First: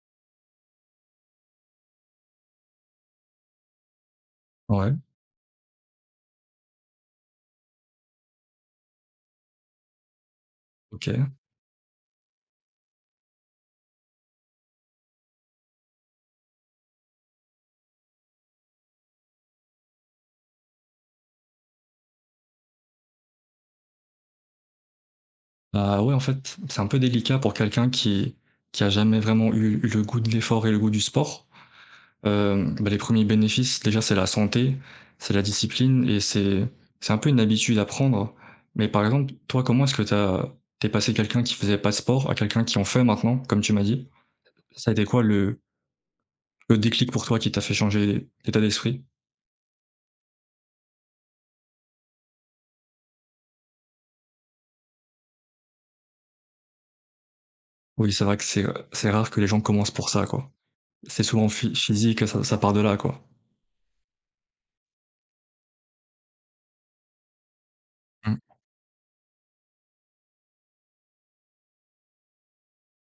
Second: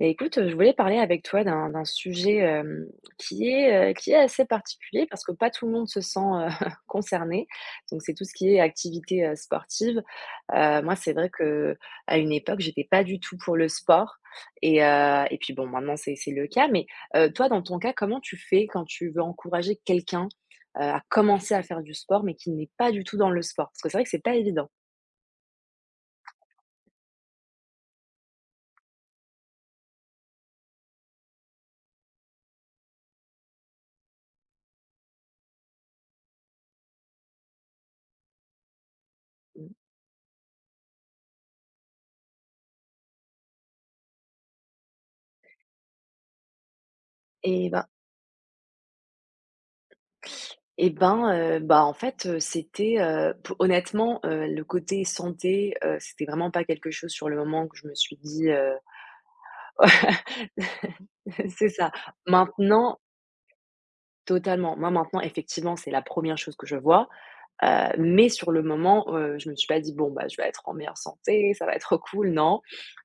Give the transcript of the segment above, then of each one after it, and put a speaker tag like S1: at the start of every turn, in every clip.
S1: Bah, écoute, je voulais parler avec toi d'un sujet, qui est assez
S2: Ouais,
S1: particulier parce que pas tout le monde se sent, concerné. Donc c'est tout ce qui est activité, sportive. Moi, c'est vrai
S2: OK.
S1: que à une époque, j'étais pas du tout pour le sport et puis bon, maintenant c'est le cas. Mais, toi, dans ton cas, comment tu fais quand tu veux encourager quelqu'un, à commencer à faire du sport, mais qui n'est pas du tout dans le sport? Parce que c'est vrai que c'est pas évident.
S2: Ah ouais, en fait, c'est un peu délicat pour quelqu'un qui a jamais vraiment eu le goût de l'effort et le goût du sport. Bah, les premiers bénéfices, déjà, c'est la santé, c'est la discipline et c'est un peu une habitude à prendre. Mais par exemple, toi,
S1: Mmh.
S2: comment est-ce que t'es passé quelqu'un qui faisait pas de sport à quelqu'un qui en fait maintenant, comme tu m'as dit? Ça a été quoi le déclic pour toi qui t'a
S1: Et
S2: fait
S1: ben
S2: changer d'état d'esprit?
S1: et ben, bah, en fait, c'était, p honnêtement, le côté santé, c'était vraiment pas quelque chose sur le moment que je me
S2: Oui,
S1: suis
S2: c'est vrai que
S1: dit, heu
S2: c'est rare que les gens commencent pour ça, quoi. C'est souvent
S1: C'est ça.
S2: physique, ça part de là,
S1: Maintenant
S2: quoi.
S1: totalement. Moi, maintenant, effectivement, c'est la première chose que je vois. Mais
S2: Mmh,
S1: sur le moment, je me suis pas dit: «Bon, bah, je vais être en meilleure santé, ça va être cool», non.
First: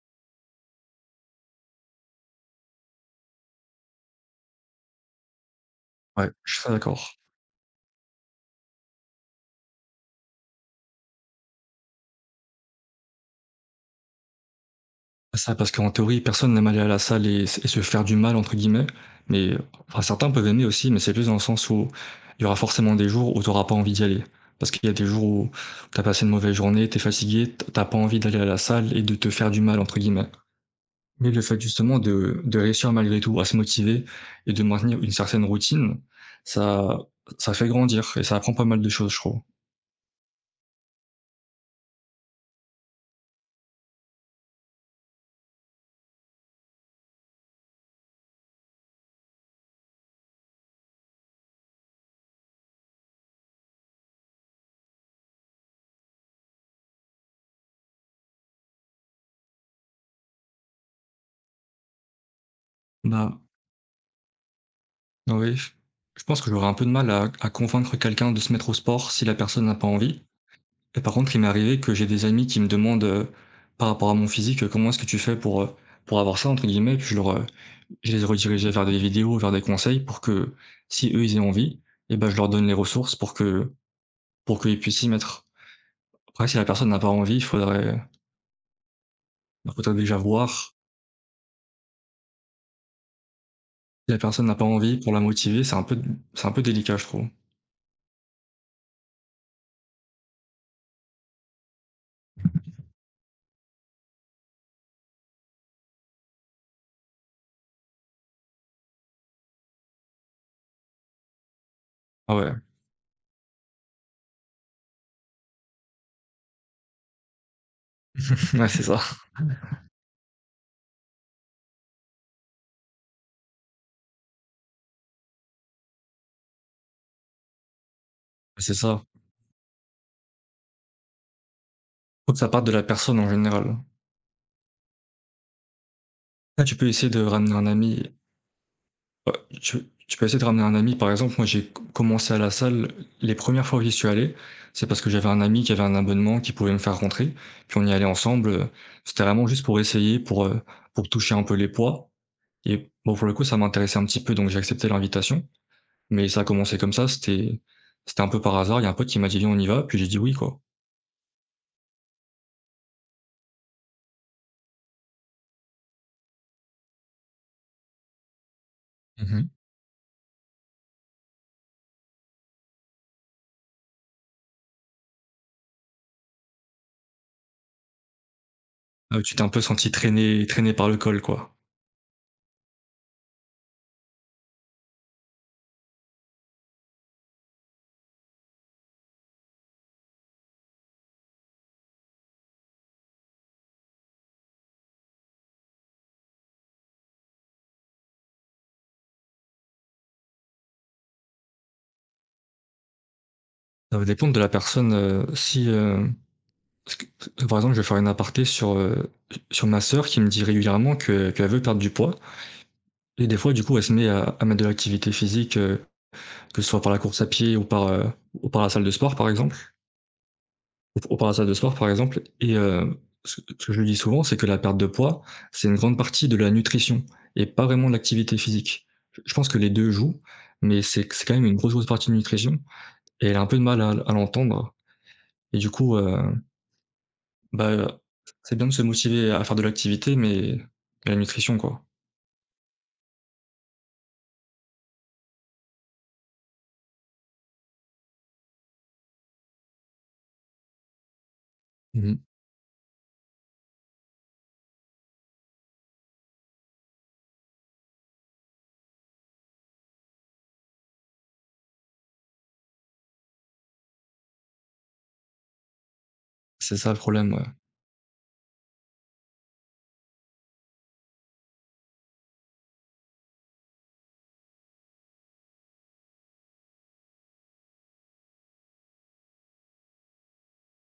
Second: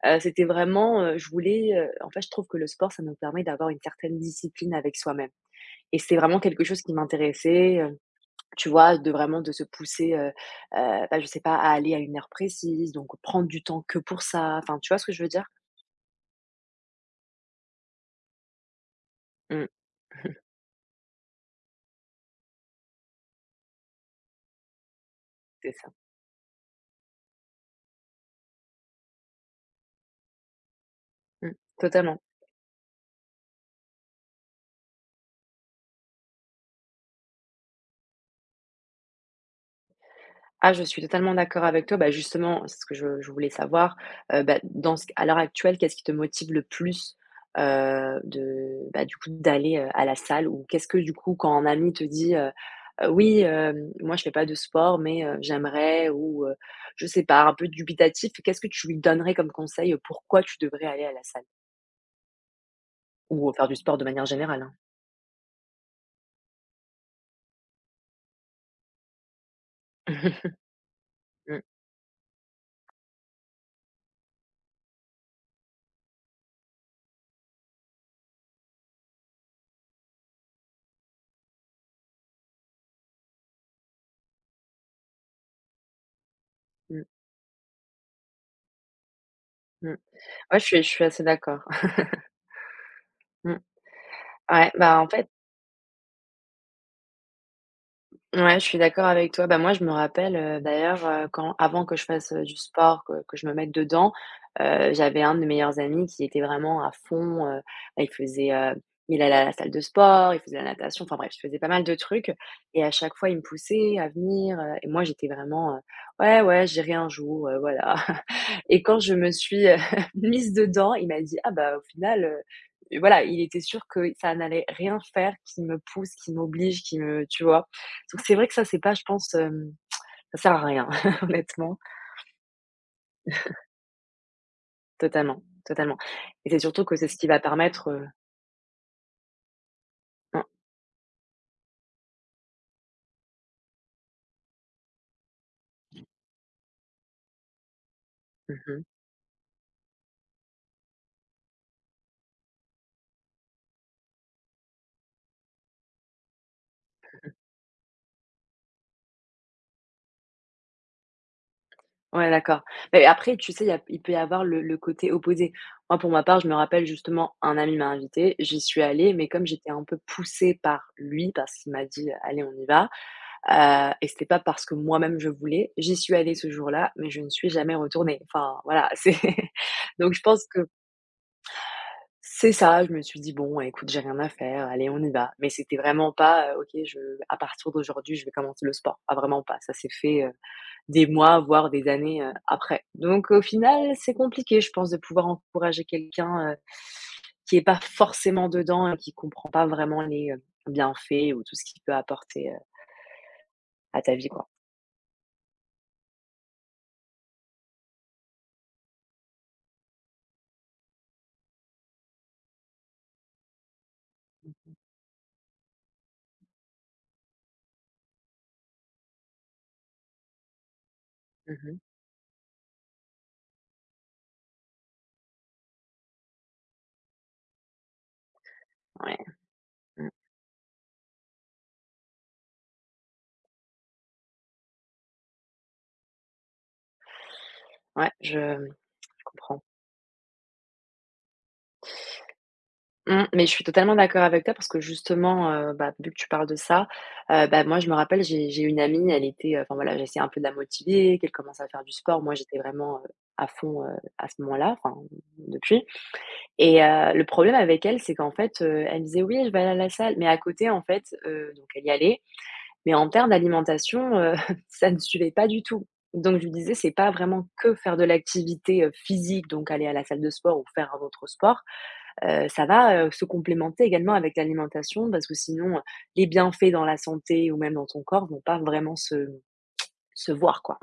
S1: C'était vraiment, je voulais, en fait, je trouve que le sport, ça nous permet d'avoir une certaine discipline avec soi-même et c'est
S2: ouais,
S1: vraiment
S2: je suis
S1: quelque
S2: très
S1: chose qui
S2: d'accord.
S1: m'intéressait, tu vois? De vraiment de se pousser, bah, je sais pas, à aller à une heure précise, donc prendre du temps que pour ça. Enfin, tu vois ce que je veux
S2: C'est
S1: dire?
S2: Ça, parce qu'en théorie, personne n'aime aller à la salle et s et se faire du mal entre guillemets, mais
S1: Mmh.
S2: enfin certains peuvent aimer aussi, mais c'est plus dans le sens où il y aura forcément des jours où tu n'auras pas envie d'y aller. Parce qu'il y a des jours où
S1: C'est ça.
S2: tu as passé une mauvaise journée, tu es fatigué, t tu pas envie d'aller à la salle et de te «faire du mal» entre guillemets. Mais le
S1: Mmh.
S2: fait justement
S1: Totalement.
S2: de réussir malgré tout à se motiver et de maintenir une certaine routine, ça ça fait grandir et ça apprend pas mal de choses, je trouve.
S1: Ah, je suis totalement d'accord avec toi. Bah, justement, c'est ce que je voulais savoir. Bah, dans ce à l'heure actuelle, qu'est-ce qui te motive le plus, de bah, du coup, d'aller, à la salle? Ou qu'est-ce que, du coup, quand un ami te dit: «Oui, moi, je fais pas de sport, mais j'aimerais» ou je sais pas, un peu dubitatif, qu'est-ce que tu lui donnerais comme conseil? Pourquoi tu devrais aller à la salle?
S2: Bah,
S1: Ou, faire du sport de manière générale, hein.
S2: oui, je pense que j'aurais un peu de mal à convaincre quelqu'un de se mettre au sport si la personne n'a pas envie. Et par contre, il m'est
S1: Mmh.
S2: arrivé que j'ai des amis qui me demandent, par rapport à mon physique, «Comment est-ce que tu fais pour avoir ça?» entre guillemets, puis je je les redirigeais vers des vidéos, vers des conseils pour que si eux, ils aient envie et ben je leur donne les ressources pour que pour qu'ils puissent s'y mettre. Après si la personne n'a
S1: Mmh.
S2: pas envie, il faudrait
S1: Mmh.
S2: déjà
S1: Ouais, je
S2: voir.
S1: suis je suis assez d'accord. Mmh.
S2: Si la personne n'a pas
S1: Ouais,
S2: envie,
S1: bah, en
S2: pour la
S1: fait,
S2: motiver, c'est un peu délicat, je trouve.
S1: ouais, je suis d'accord avec toi. Bah, moi, je me rappelle, d'ailleurs, quand avant que je fasse, du sport, que je me mette dedans, j'avais un de mes meilleurs amis qui était vraiment à fond, il faisait, heu, il allait à la salle de sport, il faisait la natation, enfin bref, il faisait pas mal de trucs
S2: Ah ouais,
S1: et à chaque fois, il me poussait à venir, et moi, j'étais vraiment, «Ouais, ouais, j'irai un jour, voilà»
S2: ouais,
S1: et
S2: c'est ça,
S1: quand je me suis, mise dedans, il m'a dit: «Ah bah, au final.» Voilà, il était sûr que ça n'allait rien faire qui me pousse, qui m'oblige, qui me tu vois? Donc c'est vrai que ça,
S2: c'est
S1: c'est pas, je
S2: ça.
S1: pense, ça sert à rien, honnêtement.
S2: Faut que ça parte de la personne en général.
S1: Totalement, totalement et c'est
S2: Là, tu
S1: surtout
S2: peux
S1: que c'est
S2: essayer
S1: ce
S2: de
S1: qui va
S2: ramener un
S1: permettre,
S2: ami Heu, tu peux essayer de
S1: hein,
S2: ramener un ami. Par exemple, moi, j'ai co commencé à la salle, les premières fois où j'y suis allé, c'est parce que j'avais un ami qui avait un abonnement qui pouvait me faire rentrer, puis on y allait ensemble,
S1: mmh.
S2: c'était vraiment juste pour essayer, pour toucher un peu les poids et bon, pour le coup, ça m'intéressait un petit peu, donc j'ai accepté l'invitation, mais ça a commencé comme ça, c'était un peu par hasard. Il y a un pote qui m'a dit: «Viens, on y va», puis j'ai dit: «Oui», quoi.
S1: Ouais, d'accord. Mais après, tu sais, il peut y avoir le côté opposé. Moi, pour ma part, je me rappelle justement, un ami m'a invité, j'y suis allée, mais
S2: Mmh
S1: comme
S2: mh.
S1: j'étais un peu poussée par lui, parce qu'il m'a dit: «Allez, on y va» et c'était pas parce que moi-même je voulais. J'y suis allée ce jour-là, mais je ne suis jamais retournée. Enfin, voilà, c'est
S2: Tu t'es un peu senti
S1: donc je pense que
S2: traîné par le col, quoi.
S1: c'est ça. Je me suis dit: «Bon, écoute, j'ai rien à faire, allez, on y va». Mais c'était vraiment pas, «OK, je à partir d'aujourd'hui, je vais commencer le sport». Ah, vraiment pas, ça s'est fait, des mois, voire des années, après. Donc au final, c'est compliqué, je pense, de pouvoir encourager quelqu'un, qui est pas forcément dedans et qui comprend pas vraiment les, bienfaits ou tout ce qu'il peut apporter,
S2: Ça
S1: à
S2: va
S1: ta vie,
S2: dépendre de
S1: quoi.
S2: la personne, si. Parce que, par exemple, je vais faire une aparté sur, sur ma sœur qui me dit régulièrement que qu'elle veut perdre du poids et des fois, du coup, elle se met à mettre de l'activité physique, que ce soit par la course à pied ou par la salle de sport, par exemple ou par la salle de sport,
S1: Mmh.
S2: par exemple ce que je lui dis souvent, c'est que la perte de poids, c'est une grande partie de la nutrition et pas vraiment de l'activité physique.
S1: Ouais,
S2: Je pense que les 2
S1: mmh,
S2: jouent, mais c'est quand même une grosse, grosse partie de nutrition et elle a un peu de mal à l'entendre et du coup, heu Bah, heu,
S1: ouais, je,
S2: c'est bien de
S1: mmh,
S2: se
S1: je
S2: motiver à faire de
S1: comprends.
S2: l'activité, mais la nutrition, quoi.
S1: Mmh, mais je suis totalement d'accord avec toi parce que justement, bah, vu que tu parles de ça, bah, moi je me rappelle, j'ai une amie, elle était, enfin voilà, j'essayais un peu de la motiver, qu'elle commence à faire du
S2: Mmh mh.
S1: sport. Moi j'étais vraiment, à fond, à ce moment-là, enfin depuis, le problème avec elle, c'est qu'en fait, elle me disait: «Oui, je vais aller à la salle», mais à côté en fait, donc elle y allait, mais en termes d'alimentation, ça ne suivait pas du tout. Donc je lui disais:
S2: C'est ça
S1: «C'est
S2: le
S1: pas
S2: problème, ouais.
S1: vraiment que faire de l'activité, physique, donc aller à la salle de sport ou faire un autre sport. Ça va, se complémenter également avec l'alimentation parce que sinon, les bienfaits dans la santé ou même dans ton corps vont pas vraiment se voir, quoi.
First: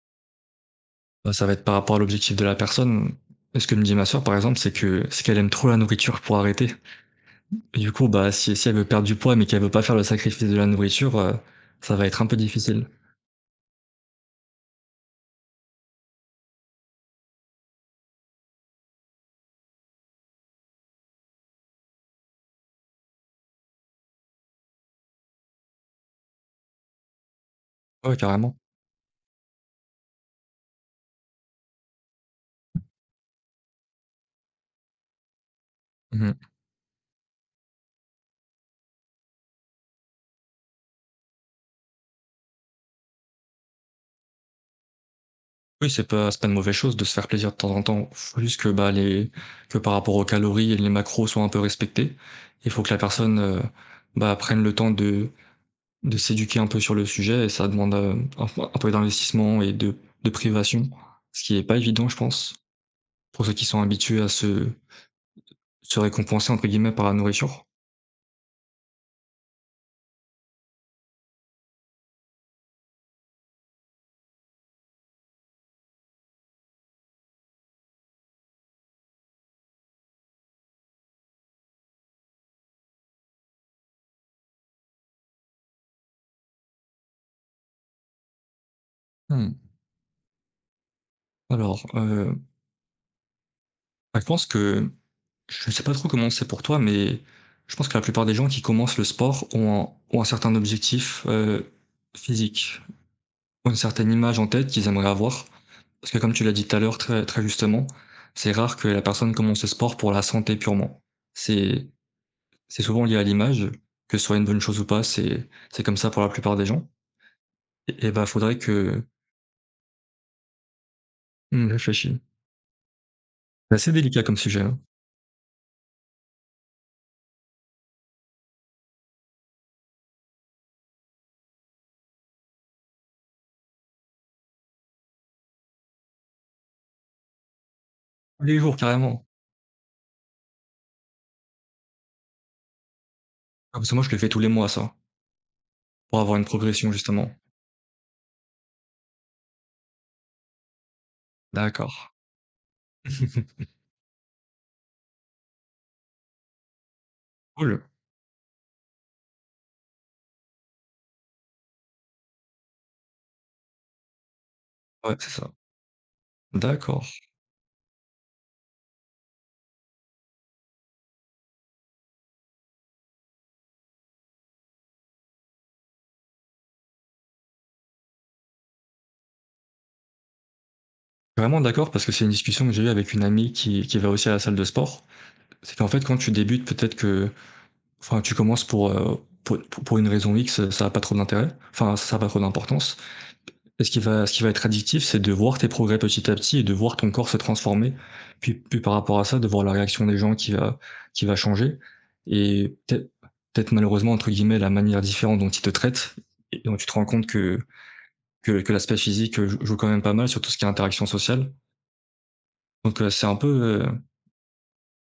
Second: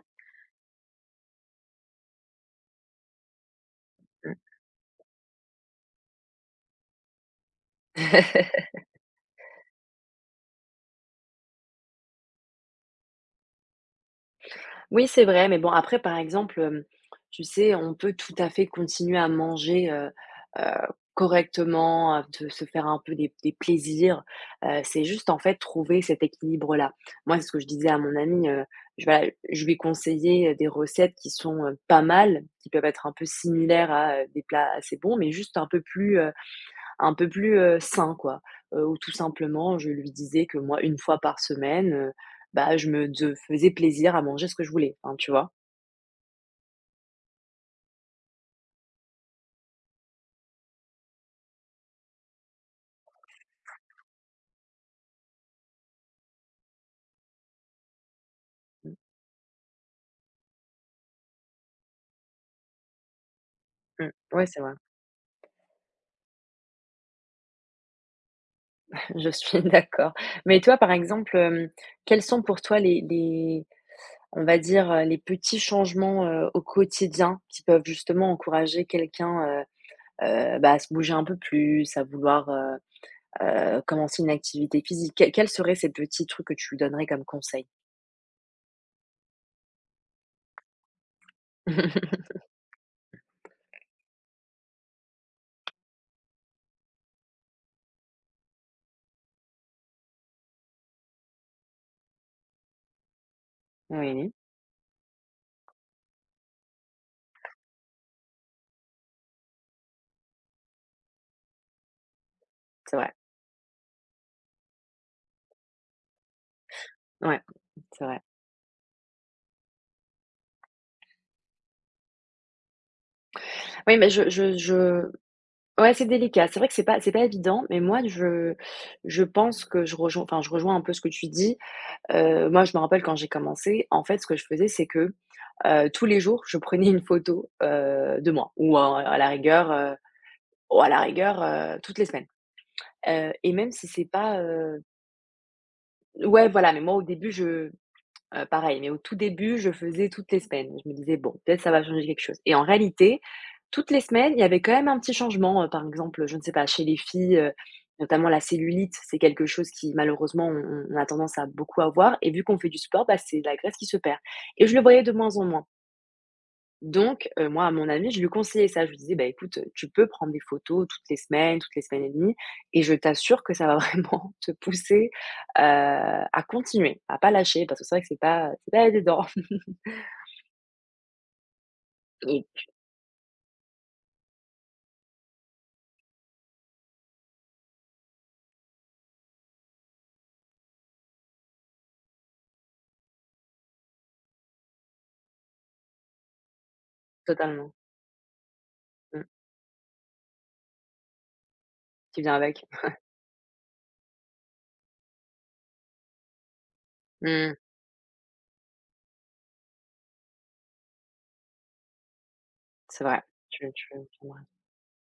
S2: Bah, ça va être par rapport à l'objectif de la personne. Ce que me dit ma sœur, par exemple, c'est que c'est qu'elle aime trop la nourriture pour arrêter. Et du coup, bah, si elle veut perdre du poids, mais qu'elle veut pas faire le sacrifice de la nourriture, ça va être un peu difficile.
S1: Oui, c'est vrai, mais bon, après, par exemple, tu sais, on peut tout à fait continuer à manger, heu, correctement, à de se faire un peu des plaisirs. C'est juste, en fait, trouver cet équilibre-là. Moi, c'est ce que je disais à
S2: Ouais,
S1: mon ami,
S2: carrément.
S1: je voilà, je lui conseillais des recettes qui sont, pas mal, qui peuvent être un peu similaires à, des plats assez bons, mais juste
S2: Mmh mh.
S1: un peu plus, sain quoi, où tout simplement je lui disais que moi une fois par semaine, bah, je me de faisais plaisir à manger ce que je voulais, enfin tu vois?
S2: Oui, c'est pas une mauvaise chose de se faire plaisir de temps en temps. Faut juste que, bah, les que par rapport aux calories et les macros soient un peu respectés. Il faut que la personne, bah, prenne le temps de s'éduquer un peu sur le sujet et ça demande, un peu
S1: Mmh
S2: d'investissement et de privation, ce qui est pas évident, je pense, pour ceux qui sont
S1: mh.
S2: habitués à
S1: Ouais, c'est
S2: se
S1: vrai.
S2: «se récompenser» entre guillemets par la nourriture.
S1: Je suis d'accord. Mais toi par exemple, quels sont pour toi les on va dire, les petits changements, au quotidien qui peuvent justement encourager quelqu'un, bah, à se bouger un peu plus, à vouloir, commencer une activité physique? Quels seraient ces petits trucs que tu lui donnerais comme conseil?
S2: Mmh. Alors, bah, je pense que je ne sais pas trop comment c'est pour toi, mais je pense que la plupart des gens qui commencent le sport ont un certain objectif, physique, ont une certaine
S1: Oui,
S2: image en tête qu'ils aimeraient avoir. Parce que comme tu l'as dit tout à l'heure très très justement, c'est rare que la personne commence le sport pour la santé purement. C'est C'est
S1: c'est
S2: souvent
S1: vrai.
S2: lié à l'image, que ce soit une bonne chose ou pas, c'est comme ça pour la plupart des gens
S1: Ouais. C'est
S2: et
S1: vrai.
S2: bah, faudrait que mmh, je réfléchis. C'est assez
S1: Oui, mais
S2: délicat comme sujet, hein.
S1: je ouais, c'est délicat. C'est vrai que c'est pas évident, mais moi, je pense que je rejoins un peu ce que tu dis. Moi, je me rappelle quand j'ai commencé, en fait, ce que je faisais, c'est que, tous les jours, je prenais une photo, de
S2: Tous
S1: moi
S2: les jours
S1: ou à
S2: carrément.
S1: la rigueur, toutes les semaines. Et même
S2: Ah
S1: si
S2: parce que moi
S1: c'est
S2: je le fais tous
S1: pas,
S2: les mois ça, pour avoir une
S1: ouais, voilà, mais
S2: progression
S1: moi, au
S2: justement.
S1: début, je pareil, mais au tout début, je faisais toutes les semaines. Je me disais: «Bon, peut-être ça va
S2: D'accord.
S1: changer quelque chose» et en réalité, toutes les semaines, il y avait quand même un petit changement, par exemple, je ne sais pas, chez les filles,
S2: Cool.
S1: notamment la cellulite, c'est quelque chose qui malheureusement on a tendance à beaucoup avoir et vu qu'on fait du sport, bah, c'est la graisse qui se perd et je le voyais de
S2: Ouais, c'est
S1: moins en
S2: ça.
S1: moins.
S2: D'accord.
S1: Donc, moi, à mon ami, je lui conseillais ça. Je lui disais: «Bah, écoute, tu peux prendre des photos toutes les semaines et demie, et je t'assure que ça va vraiment te pousser, à continuer, à pas lâcher parce que c'est vrai que c'est pas évident».
S2: Vraiment d'accord parce que c'est une
S1: Et
S2: discussion que j'ai eue avec une amie qui va aussi à la salle de sport. C'est qu'en fait quand tu débutes peut-être que enfin tu commences pour pour une raison X, ça a pas trop d'intérêt, enfin ça a pas trop d'importance. Et ce qui va être addictif, c'est de voir tes progrès petit à petit et de voir ton corps se
S1: totalement.
S2: transformer. Puis par rapport
S1: Mmh,
S2: à ça, de voir la réaction des gens qui va changer
S1: qui vient avec.
S2: et peut-être malheureusement entre guillemets «la manière différente dont ils te traitent» et dont tu te rends compte
S1: Mmh,
S2: que que l'aspect physique, joue quand même pas mal sur tout ce qui est interaction sociale. Donc,
S1: c'est vrai. Tu
S2: heu,
S1: as raison.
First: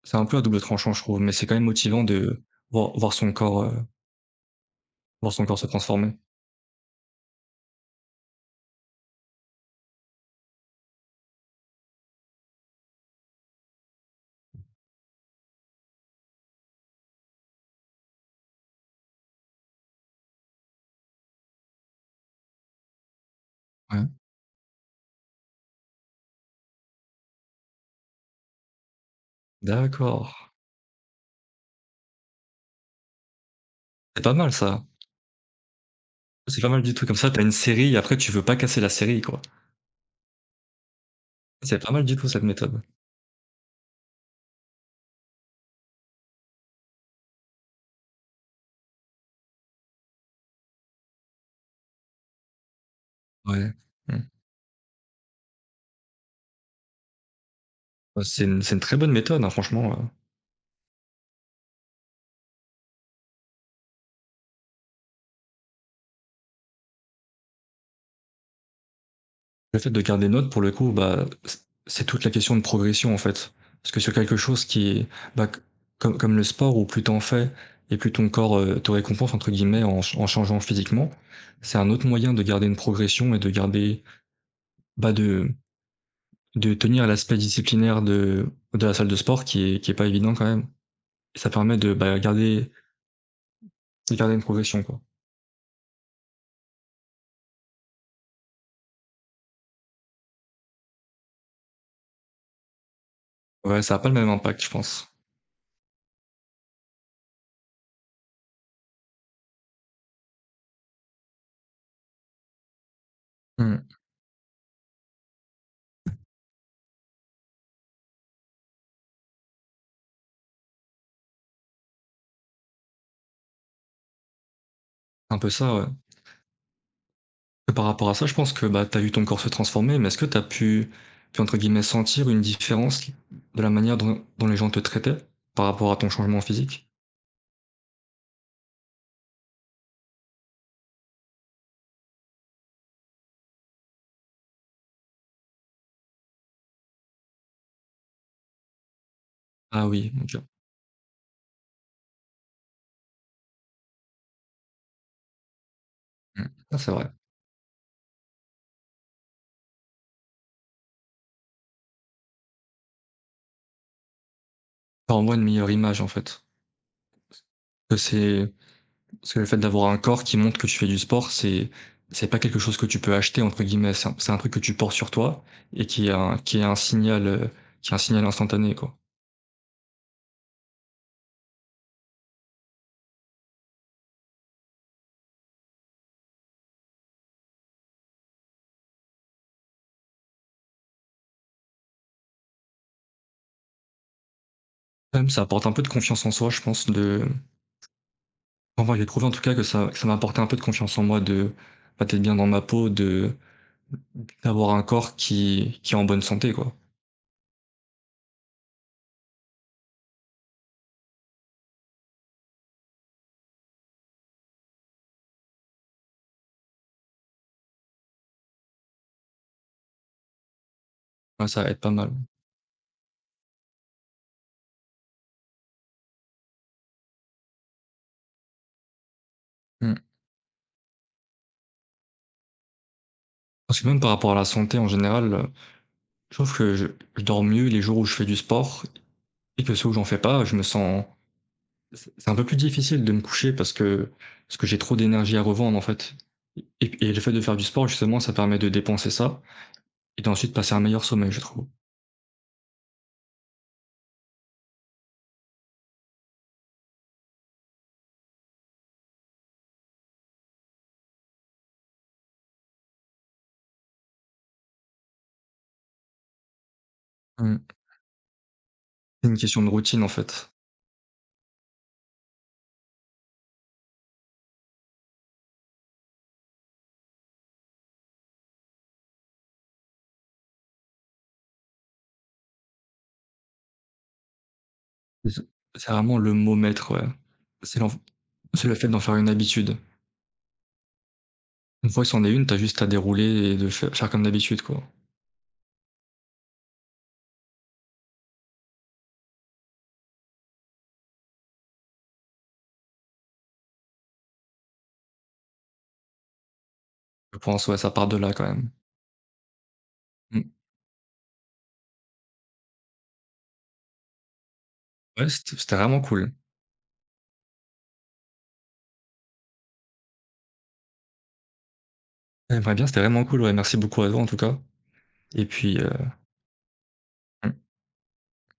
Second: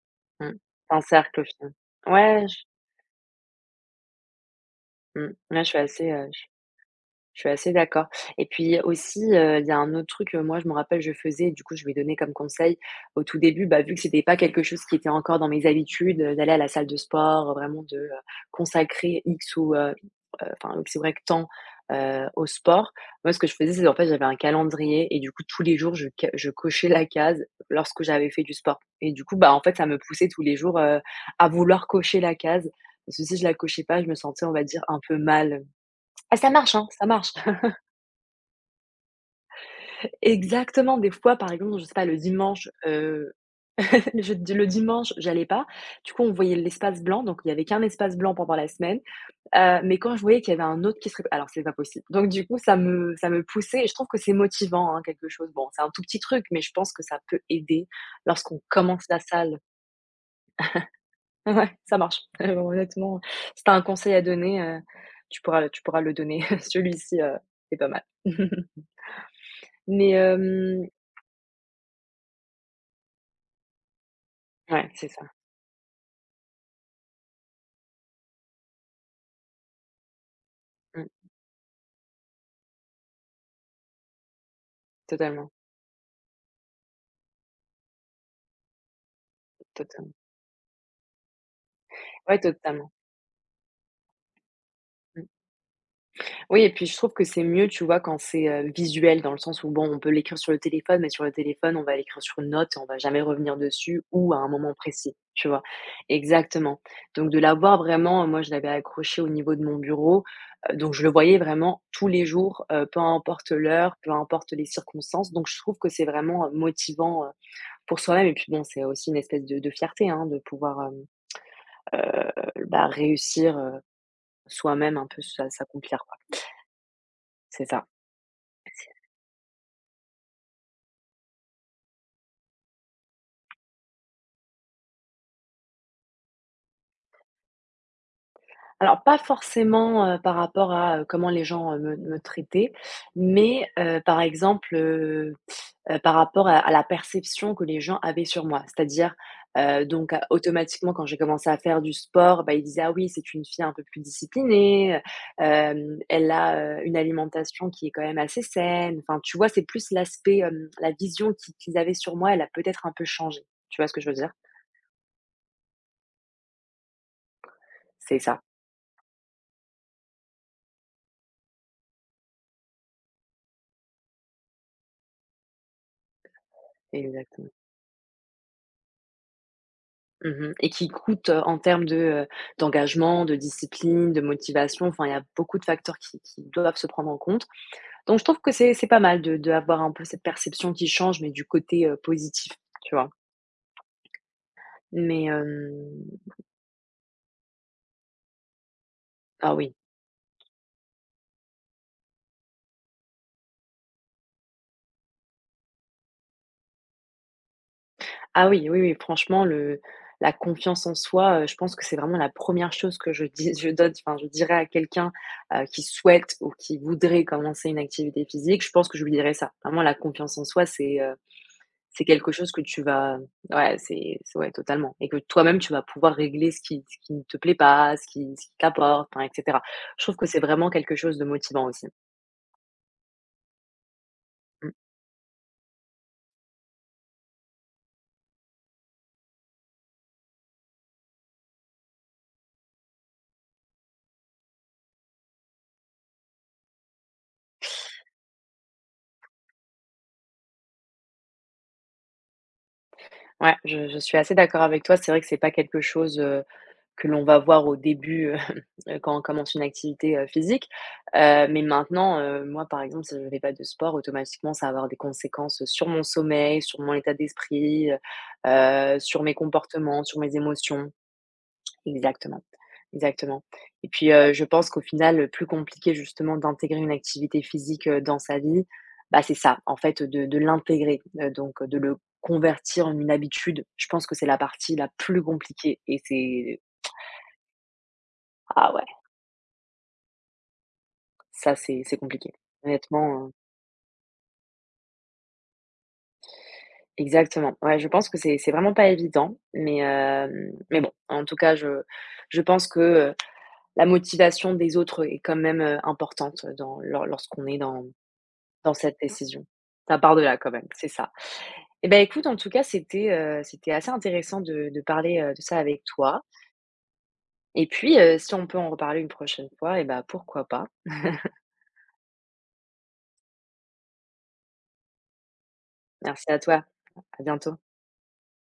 S2: c'est un peu à
S1: Mmh.
S2: double tranchant
S1: C'est
S2: je
S1: un
S2: trouve, mais
S1: cercle au
S2: c'est quand même
S1: final.
S2: motivant de
S1: Ouais,
S2: voir voir son corps, heu, voir son corps
S1: ouais, je
S2: se
S1: suis assez,
S2: transformer.
S1: heu, Je suis assez d'accord et puis aussi, il y a un autre truc, moi je me rappelle, je faisais, et du coup je lui ai donné comme conseil au tout début, bah, vu que c'était pas quelque chose qui était encore dans mes habitudes, d'aller à la salle de sport, vraiment de, consacrer X ou, enfin X Y temps, au sport. Moi ce que je faisais, c'est en
S2: Ouais.
S1: fait j'avais un calendrier et du coup tous les jours je cochais la case lorsque j'avais fait du sport et du coup, bah, en fait ça me
S2: D'accord.
S1: poussait tous les jours, à vouloir cocher la case parce que si je la cochais pas, je me
S2: C'est pas
S1: sentais,
S2: mal
S1: on va dire,
S2: ça.
S1: un peu mal. «Ah ça
S2: C'est pas
S1: marche,
S2: mal
S1: hein,
S2: du
S1: ça
S2: tout, comme ça
S1: marche!»
S2: t'as une série et après tu veux pas casser la série quoi.
S1: Exactement, des fois, par
S2: C'est
S1: exemple, je
S2: pas
S1: sais
S2: mal
S1: pas,
S2: du
S1: le
S2: tout cette
S1: dimanche,
S2: méthode.
S1: je le dimanche, j'allais pas. Du coup, on voyait l'espace blanc, donc il y avait qu'un espace blanc pendant la semaine, mais quand je voyais qu'il y avait un autre qui serait, alors c'est pas possible. Donc du coup, ça me
S2: Ouais.
S1: poussait et je trouve que
S2: Mmh.
S1: c'est motivant, hein, quelque chose. Bon, c'est un tout petit truc, mais je pense que ça peut aider
S2: Bah,
S1: lorsqu'on
S2: c'est une très
S1: commence
S2: bonne
S1: la
S2: méthode, hein,
S1: salle.
S2: franchement,
S1: Ouais, ça marche. Honnêtement, si tu un conseil à donner, tu pourras le donner. Celui-ci, est pas mal.
S2: le fait de
S1: Mais
S2: garder notes pour le
S1: hem,
S2: coup, c'est toute la question de progression en fait. Parce que sur quelque chose
S1: ouais,
S2: qui,
S1: c'est ça.
S2: bah, c comme comme le sport où plus t'en fais et plus ton corps, te «récompense» entre guillemets en ch en changeant physiquement,
S1: Mmh,
S2: c'est un autre moyen de garder une progression et de garder, bah, de
S1: totalement,
S2: de tenir l'aspect disciplinaire de la salle de sport qui est
S1: tota
S2: pas évident quand même. Ça permet de, bah,
S1: ouais,
S2: garder
S1: totalement.
S2: de garder une progression quoi.
S1: Mmh. Oui et puis je trouve que c'est mieux, tu vois, quand c'est, visuel dans le sens où, bon, on peut l'écrire sur le téléphone, mais sur le téléphone, on va l'écrire sur une note et on va jamais revenir
S2: Ouais, ça a
S1: dessus
S2: pas le même
S1: ou à un
S2: impact je
S1: moment
S2: pense.
S1: précis, tu vois? Exactement. Donc de l'avoir vraiment, moi je l'avais accroché au niveau de mon bureau, donc je le voyais vraiment tous les jours, peu importe
S2: Mmh.
S1: l'heure, peu importe les circonstances, donc je trouve que c'est vraiment, motivant, pour soi-même et puis bon, c'est aussi une espèce de fierté, hein, de pouvoir, bah, réussir, soi-même un peu,
S2: Un peu ça, ouais.
S1: s'accomplir. C'est
S2: Et par
S1: ça.
S2: rapport à ça, je pense que, bah, tu as vu ton corps se transformer, mais est-ce que tu as pu entre guillemets «sentir» une différence de la manière dont les gens te traitaient par rapport à ton changement physique?
S1: Alors pas forcément, par rapport à, comment les gens, me traitaient, mais, par exemple, par rapport à la perception que les gens avaient sur moi. C'est-à-dire,
S2: Ah
S1: donc,
S2: oui, OK.
S1: automatiquement quand j'ai commencé à faire du sport, bah, ils disaient: «Ah oui, c'est une fille un peu plus disciplinée, elle
S2: Mmh. Ah,
S1: a,
S2: c'est
S1: une
S2: vrai.
S1: alimentation qui est quand même assez saine». Enfin, tu vois? C'est plus l'aspect, la vision qui qu'ils avaient sur moi, elle a peut-être un peu changé. Tu vois ce que je veux dire?
S2: Tu as envoies une meilleure image, en fait. Que
S1: C'est ça,
S2: c'est parce que le fait d'avoir un corps qui montre que tu fais du sport, c'est pas quelque chose que tu peux «acheter» entre guillemets, c'est un truc que tu portes sur toi et qui est un signal,
S1: exactement.
S2: qui est un signal instantané, quoi.
S1: Mmh mh et qui coûte, en termes de, d'engagement, de discipline, de motivation, enfin il y a beaucoup de facteurs qui doivent se prendre en compte. Donc je trouve que c'est pas mal de d'avoir un peu cette perception qui change, mais du côté, positif, tu vois? Mais,
S2: Même ça apporte un peu de
S1: hem,
S2: confiance en soi, je pense, de enfin, moi, j'ai trouvé en tout cas
S1: ah oui,
S2: que ça m'a apporté un peu de confiance en moi, de, bah, d'être bien dans ma peau, de d'avoir un corps qui est en bonne santé, quoi.
S1: ah oui, oui, oui, franchement le la confiance en soi, je pense que c'est vraiment la première chose que je dis je donne enfin je dirais à quelqu'un, qui souhaite ou qui voudrait commencer une activité physique, je pense que je lui dirais ça. Vraiment la confiance en soi, c'est, heu.
S2: Ouais, ça aide pas
S1: C'est
S2: mal.
S1: quelque chose que tu vas, ouais, c'est ouais, totalement et que toi-même, tu vas pouvoir régler ce qui ne te plaît pas, ce qui t'apporte, enfin, et cetera.
S2: Mmh.
S1: Je trouve que c'est vraiment quelque chose de motivant aussi.
S2: Parce que même par rapport à la
S1: Mmh.
S2: santé en général, je trouve que je dors mieux les jours où je fais du sport et que ceux où j'en fais pas, je me sens c'est un peu plus difficile de me coucher parce que j'ai trop d'énergie à revendre, en fait et le fait de faire du sport justement, ça permet de dépenser ça et d'ensuite passer un meilleur sommeil, je trouve.
S1: Ouais, je suis assez d'accord avec toi. C'est vrai que c'est pas quelque chose, que l'on va voir au début, quand on commence une activité, physique, mais maintenant, moi, par exemple, si je ne fais pas de sport, automatiquement, ça va avoir des conséquences sur mon sommeil, sur mon état
S2: Mmh.
S1: d'esprit, sur
S2: C'est
S1: mes
S2: une question de routine,
S1: comportements,
S2: en
S1: sur mes
S2: fait.
S1: émotions. Exactement, exactement. Et puis, je pense qu'au final, le plus compliqué justement d'intégrer une activité physique, dans sa vie, bah, c'est ça, en fait, de l'intégrer, donc de le convertir en une habitude. Je pense que c'est la partie la plus
S2: C'est
S1: compliquée
S2: C'est
S1: et
S2: vraiment le mot
S1: c'est,
S2: maître, ouais. C'est l'enf c'est
S1: ah
S2: le
S1: ouais,
S2: fait d'en faire une habitude.
S1: ça c'est
S2: Une
S1: c'est
S2: fois que c'en est
S1: compliqué.
S2: une, t'as juste à
S1: Honnêtement, heu,
S2: dérouler et de faire comme d'habitude, quoi.
S1: exactement. Ouais, je pense que c'est vraiment pas évident, mais bon, en tout cas, je pense que, heu, la motivation des autres est quand même, importante dans
S2: Je
S1: lorsqu'on est
S2: pense, ouais,
S1: dans.
S2: ça part de là, quand même.
S1: Dans cette décision. Ça part de là
S2: Mmh.
S1: quand même, c'est ça. Et ben écoute, en tout cas, c'était, c'était assez intéressant de parler,
S2: Ouais,
S1: de ça
S2: c'était
S1: avec
S2: vraiment
S1: toi
S2: cool.
S1: et puis, si on peut en reparler une prochaine fois et ben pourquoi pas.
S2: J'aimerais bien, c'était vraiment cool, ouais. Merci beaucoup à toi, en tout cas et puis,
S1: Merci à toi. À bientôt.